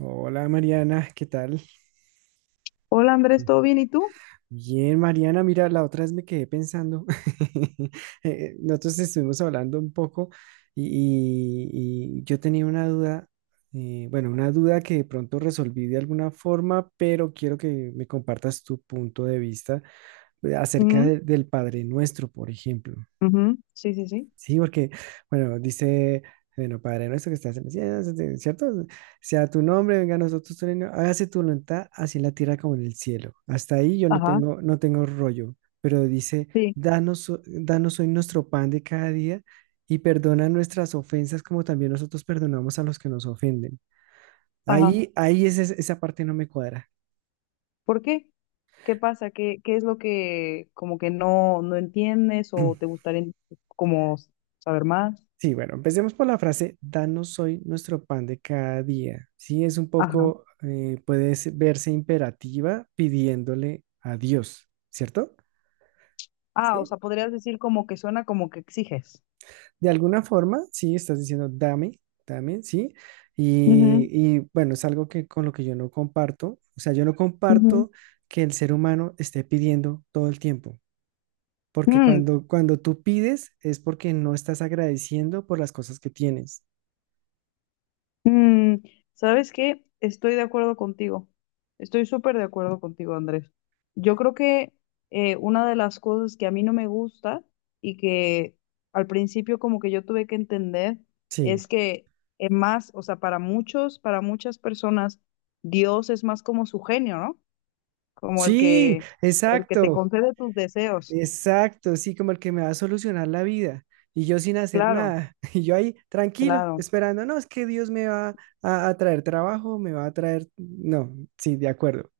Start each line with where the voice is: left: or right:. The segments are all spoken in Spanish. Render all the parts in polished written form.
right: Hola, Mariana, ¿qué tal?
left: Hola Andrés, ¿todo bien? ¿Y tú?
right: Bien, Mariana, mira, la otra vez me quedé pensando. Nosotros estuvimos hablando un poco y, y yo tenía una duda. Bueno, una duda que de pronto resolví de alguna forma, pero quiero que me compartas tu punto de vista acerca
left: Ujú,
right: del Padre Nuestro, por ejemplo.
left: ujú, sí, sí, sí.
right: Sí, porque, bueno, dice, bueno, Padre nuestro que estás en el cielo, ¿cierto? Sea tu nombre, venga a nosotros tu reino, hágase tu voluntad, así en la tierra como en el cielo. Hasta ahí yo no
left: Ajá,
right: tengo, no tengo rollo, pero dice,
left: sí,
right: danos hoy nuestro pan de cada día y perdona nuestras ofensas como también nosotros perdonamos a los que nos ofenden.
left: ajá.
right: Esa parte no me cuadra.
left: ¿Por qué? ¿Qué pasa? ¿Qué es lo que como que no entiendes o te gustaría como saber más?
right: Sí, bueno, empecemos por la frase, danos hoy nuestro pan de cada día. Sí, es un
left: Ajá.
right: poco, puede verse imperativa pidiéndole a Dios, ¿cierto?
left: Ah, o
right: Sí.
left: sea, podrías decir como que suena como que exiges.
right: De alguna forma, sí, estás diciendo, dame, dame, sí.
left: Ujú,
right: Bueno, es algo que con lo que yo no comparto. O sea, yo no
left: ujú.
right: comparto que el ser humano esté pidiendo todo el tiempo. Porque
left: Mm,
right: cuando tú pides es porque no estás agradeciendo por las cosas que tienes.
left: mm, ¿sabes qué? Estoy de acuerdo contigo. Estoy súper de acuerdo contigo, Andrés. Yo creo que una de las cosas que a mí no me gusta y que al principio como que yo tuve que entender
right: Sí.
left: es que es más, o sea, para muchas personas, Dios es más como su genio, ¿no? Como el
right: Sí,
left: que, el que te
right: exacto.
left: concede tus deseos.
right: Exacto, sí, como el que me va a solucionar la vida. Y yo sin hacer
left: Claro,
right: nada. Y yo ahí tranquilo,
left: claro.
right: esperando, no, es que Dios me va a traer trabajo, me va a traer... No, sí, de acuerdo.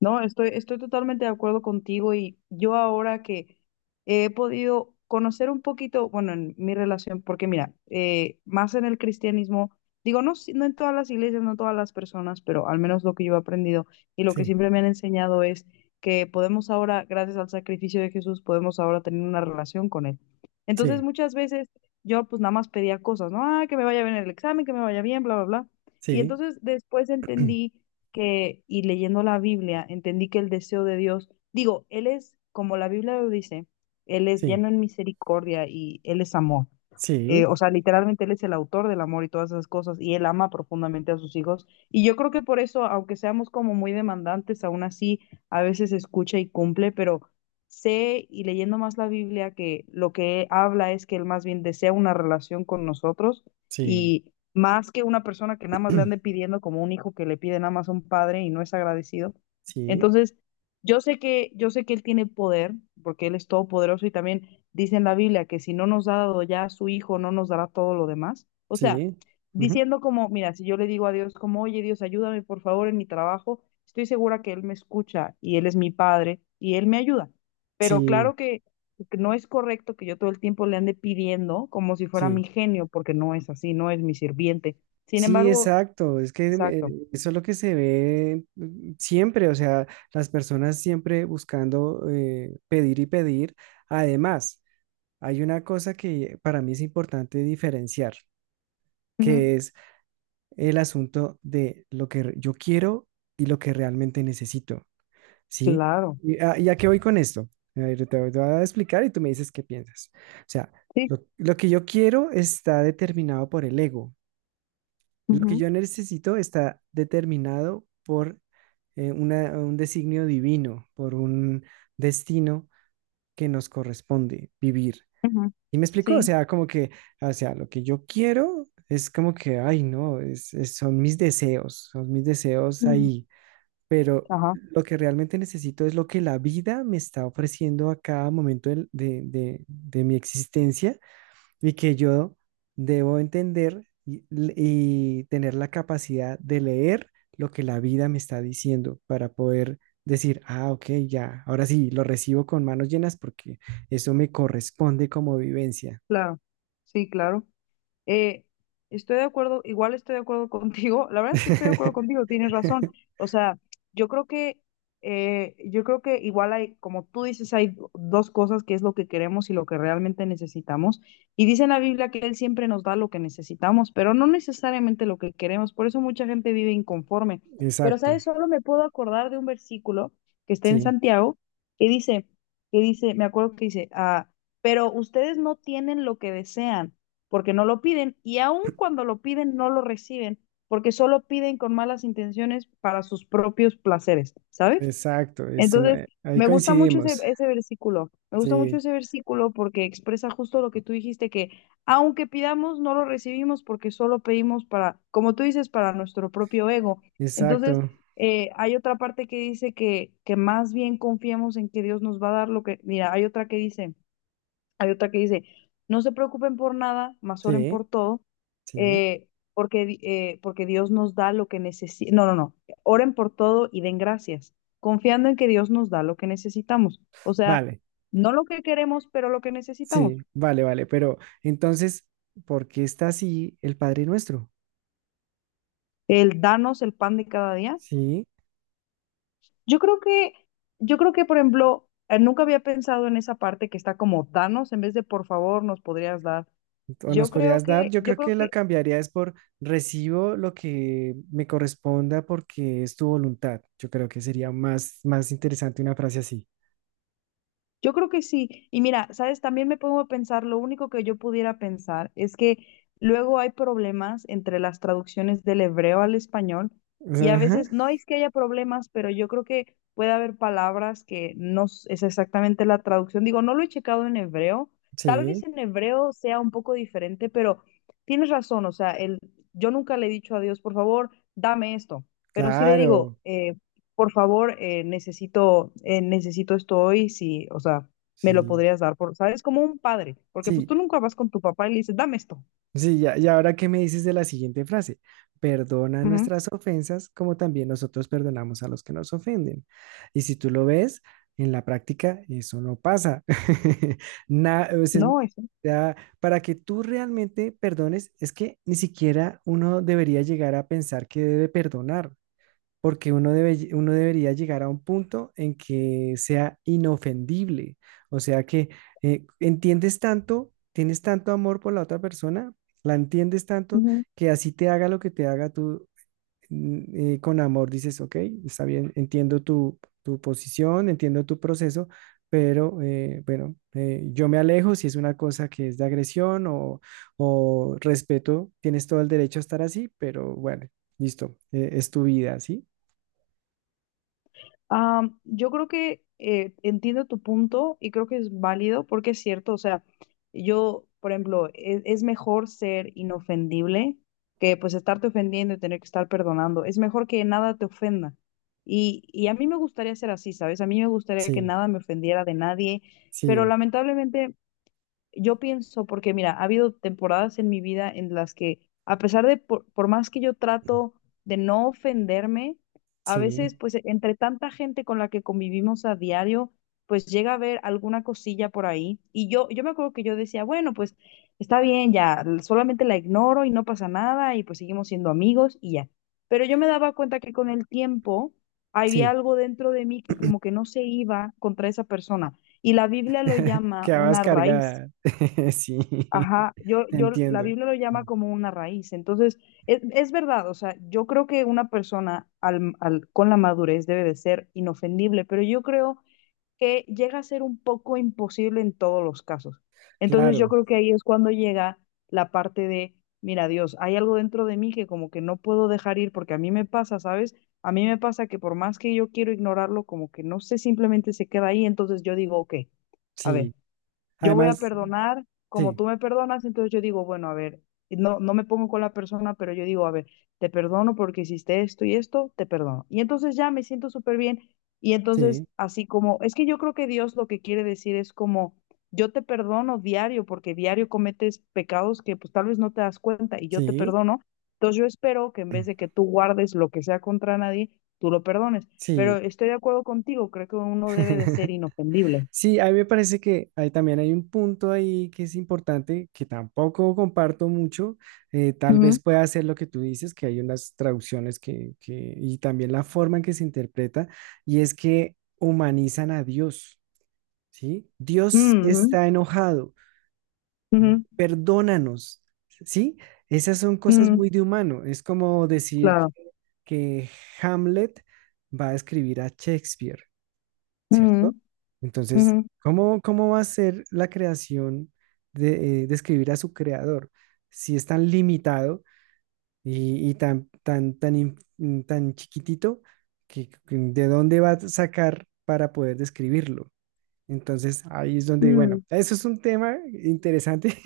left: No, estoy totalmente de acuerdo contigo, y yo ahora que he podido conocer un poquito, bueno, en mi relación, porque mira, más en el cristianismo, digo, no, no en todas las iglesias, no todas las personas, pero al menos lo que yo he aprendido y lo que
right: Sí,
left: siempre me han enseñado es que podemos ahora, gracias al sacrificio de Jesús, podemos ahora tener una relación con Él. Entonces,
right: sí,
left: muchas veces yo pues nada más pedía cosas, ¿no? Ah, que me vaya bien el examen, que me vaya bien, bla, bla, bla. Y
right: sí,
left: entonces después entendí que, y leyendo la Biblia, entendí que el deseo de Dios, digo, Él es, como la Biblia lo dice, Él es
right: sí,
left: lleno en misericordia y Él es amor. Eh,
right: sí,
left: o sea, literalmente Él es el autor del amor y todas esas cosas, y Él ama profundamente a sus hijos. Y yo creo que por eso, aunque seamos como muy demandantes, aún así a veces escucha y cumple, pero sé y leyendo más la Biblia que lo que habla es que Él más bien desea una relación con nosotros,
right: sí,
left: y más que una persona que nada más le ande pidiendo como un hijo que le pide nada más a un padre y no es agradecido.
right: sí,
left: Entonces, yo sé que él tiene poder, porque él es todopoderoso y también dice en la Biblia que si no nos ha dado ya a su hijo, no nos dará todo lo demás. O sea,
right: sí, ujú,
left: diciendo como, mira, si yo le digo a Dios como, oye Dios, ayúdame por favor en mi trabajo, estoy segura que él me escucha y él es mi padre y él me ayuda. Pero
right: sí,
left: claro que no es correcto que yo todo el tiempo le ande pidiendo como si fuera
right: sí,
left: mi genio, porque no es así, no es mi sirviente. Sin
right: sí,
left: embargo,
right: exacto. Es que
left: exacto.
right: eso es lo que se ve siempre, o sea, las personas siempre buscando pedir y pedir. Además, hay una cosa que para mí es importante diferenciar,
left: Ujú,
right: que es el asunto de yo quiero y lo que realmente necesito, ¿sí?
left: claro.
right: ¿Y y a qué voy con esto? A ver, te voy a explicar y tú me dices qué piensas. O sea,
left: Sí.
right: lo que yo quiero está determinado por el ego. Lo que
left: Ujú,
right: yo necesito está determinado por un designio divino, por un destino que nos corresponde vivir.
left: ujú,
right: Y me explicó, o
left: sí.
right: sea, como que, o sea, lo que yo quiero es como que, ay, no, son mis deseos
left: Ujú,
right: ahí, pero
left: ajá,
right: lo que realmente necesito es lo que la vida me está ofreciendo a cada momento de mi existencia y que yo debo entender y tener la capacidad de leer lo que la vida me está diciendo para poder decir, ah, ok, ya, ahora sí, lo recibo con manos llenas porque eso me corresponde como vivencia.
left: claro. Sí, claro. Eh, estoy de acuerdo, igual estoy de acuerdo contigo. La verdad es que estoy de acuerdo contigo, tienes razón. O sea, yo creo que, yo creo que igual hay, como tú dices, hay dos cosas que es lo que queremos y lo que realmente necesitamos. Y dice en la Biblia que Él siempre nos da lo que necesitamos, pero no necesariamente lo que queremos. Por eso mucha gente vive inconforme. Pero,
right: Exacto,
left: ¿sabes? Solo me puedo acordar de un versículo que está en
right: sí,
left: Santiago que dice, que dice, me acuerdo que dice, pero ustedes no tienen lo que desean porque no lo piden y aun cuando lo piden no lo reciben porque solo piden con malas intenciones para sus propios placeres, ¿sabes?
right: exacto, es
left: Entonces,
right: ahí
left: me gusta mucho ese,
right: coincidimos,
left: ese versículo, me gusta mucho
right: sí,
left: ese versículo porque expresa justo lo que tú dijiste, que aunque pidamos, no lo recibimos porque solo pedimos para, como tú dices, para nuestro propio ego. Entonces,
right: exacto,
left: hay otra parte que dice que más bien confiamos en que Dios nos va a dar lo que, mira, hay otra que dice, hay otra que dice, no se preocupen por nada, más oren
right: sí,
left: por todo,
right: sí,
left: eh, porque Dios nos da lo que necesitamos. No, no, no, oren por todo y den gracias, confiando en que Dios nos da lo que necesitamos. O sea,
right: vale,
left: no lo que queremos, pero lo que necesitamos.
right: sí, vale, vale, pero entonces, ¿por qué está así el Padre Nuestro?
left: El danos el pan de cada día.
right: Sí,
left: Yo creo que, yo creo que, por ejemplo, nunca había pensado en esa parte que está como danos en vez de por favor nos podrías dar.
right: o nos
left: Yo creo
right: podrías dar,
left: que,
right: yo
left: yo
right: creo
left: creo
right: que lo
left: que
right: cambiaría es por recibo lo que me corresponda porque es tu voluntad, yo creo que sería más, más interesante una frase así.
left: Yo creo que sí. Y mira, sabes, también me pongo a pensar, lo único que yo pudiera pensar es que luego hay problemas entre las traducciones del hebreo al español, y a
right: Ajá,
left: veces no es que haya problemas, pero yo creo que puede haber palabras que no es exactamente la traducción. Digo, no lo he checado en hebreo. Tal vez
right: sí,
left: en hebreo sea un poco diferente, pero tienes razón. O sea, yo nunca le he dicho a Dios, por favor, dame esto. Pero sí le
right: claro,
left: digo, por favor, necesito esto hoy, si, o sea, me lo
right: sí,
left: podrías dar, ¿sabes? Como un padre, porque pues
right: sí,
left: tú nunca vas con tu papá y le dices, dame esto.
right: sí, ya, y ahora qué me dices de la siguiente frase. Perdona
left: Ujú.
right: nuestras ofensas como también nosotros perdonamos a los que nos ofenden. Y si tú lo ves, en la práctica eso no pasa. O sea,
left: No, eso.
right: ya, para que tú realmente perdones, es que ni siquiera uno debería llegar a pensar que debe perdonar porque uno debe, uno debería llegar a un punto en que sea inofendible, o sea que entiendes tanto, tienes tanto amor por la otra persona, la entiendes tanto que así te haga lo que te haga tú con amor, dices, ok, está bien, entiendo tu, tu posición, entiendo tu proceso, pero bueno, yo me alejo si es una cosa que es de agresión o respeto, tienes todo el derecho a estar así, pero bueno, listo, es tu vida, ¿sí?
left: Ah, yo creo que entiendo tu punto y creo que es válido porque es cierto, o sea, yo, por ejemplo, es, mejor ser inofendible que pues estarte ofendiendo y tener que estar perdonando. Es mejor que nada te ofenda. Y a mí me gustaría ser así, ¿sabes? A mí me gustaría que
right: Sí,
left: nada me ofendiera de nadie, pero
right: sí,
left: lamentablemente yo pienso, porque mira, ha habido temporadas en mi vida en las que, a pesar de, por más que yo trato de no ofenderme, a
right: sí,
left: veces, pues, entre tanta gente con la que convivimos a diario, pues llega a haber alguna cosilla por ahí. Y yo me acuerdo que yo decía, bueno, pues, está bien, ya, solamente la ignoro y no pasa nada y pues seguimos siendo amigos y ya. Pero yo me daba cuenta que con el tiempo había
right: sí.
left: algo dentro de mí que como que no se iba contra esa persona. Y la Biblia lo llama
right: Quedabas
left: una raíz.
right: cargada. Sí,
left: Ajá,
right: te
left: la
right: entiendo.
left: Biblia lo llama como una raíz. Entonces, es verdad, o sea, yo creo que una persona al, con la madurez debe de ser inofendible, pero yo creo que llega a ser un poco imposible en todos los casos. Entonces, yo
right: Claro,
left: creo que ahí es cuando llega la parte de, mira, Dios, hay algo dentro de mí que como que no puedo dejar ir porque a mí me pasa, ¿sabes? A mí me pasa que por más que yo quiero ignorarlo, como que no sé, simplemente se queda ahí. Entonces, yo digo, ok. A ver,
right: sí.
left: yo voy a
right: Además,
left: perdonar como
right: sí,
left: tú me perdonas, entonces yo digo, bueno, a ver, no, no me pongo con la persona, pero yo digo, a ver, te perdono porque hiciste esto y esto, te perdono. Y entonces ya me siento súper bien. Y
right: sí,
left: entonces, así como, es que yo creo que Dios lo que quiere decir es como, yo te perdono diario porque diario cometes pecados que pues tal vez no te das cuenta y yo te
right: sí,
left: perdono. Entonces yo espero que en vez de que tú guardes lo que sea contra nadie, tú lo perdones. Pero
right: sí.
left: estoy de acuerdo contigo, creo que uno debe de ser inofendible.
right: Sí, a mí me parece que hay, también hay un punto ahí que es importante, que tampoco comparto mucho. Tal vez
left: Ujú,
right: pueda ser lo que tú dices, que hay unas traducciones y también la forma en que se interpreta, y es que humanizan a Dios. ¿Sí? Dios
left: ujú.
right: está enojado,
left: Ujú,
right: perdónanos, ¿sí? Esas son cosas
left: ujú,
right: muy de humano. Es como decir
left: claro.
right: que Hamlet va a escribir a Shakespeare,
left: Ujú,
right: ¿cierto?
left: ujú,
right: Entonces, cómo va a ser la creación de escribir a su creador si es tan limitado y tan chiquitito que de dónde va a sacar para poder describirlo? Entonces, ahí es donde, bueno,
left: ujú,
right: eso es un tema interesante.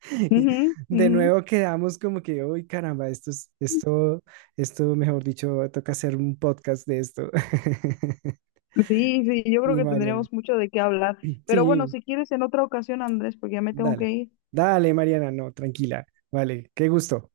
left: ujú,
right: De
left: ujú.
right: nuevo quedamos como que, uy, caramba, esto es, esto, mejor dicho, toca hacer un podcast de esto.
left: Sí, sí, yo creo
right: Y
left: que
right: Mariana,
left: tendríamos mucho de qué hablar. Pero bueno,
right: sí,
left: si quieres en otra ocasión, Andrés, porque ya me tengo que
right: dale,
left: ir.
right: dale, Mariana, no, tranquila, vale, qué gusto.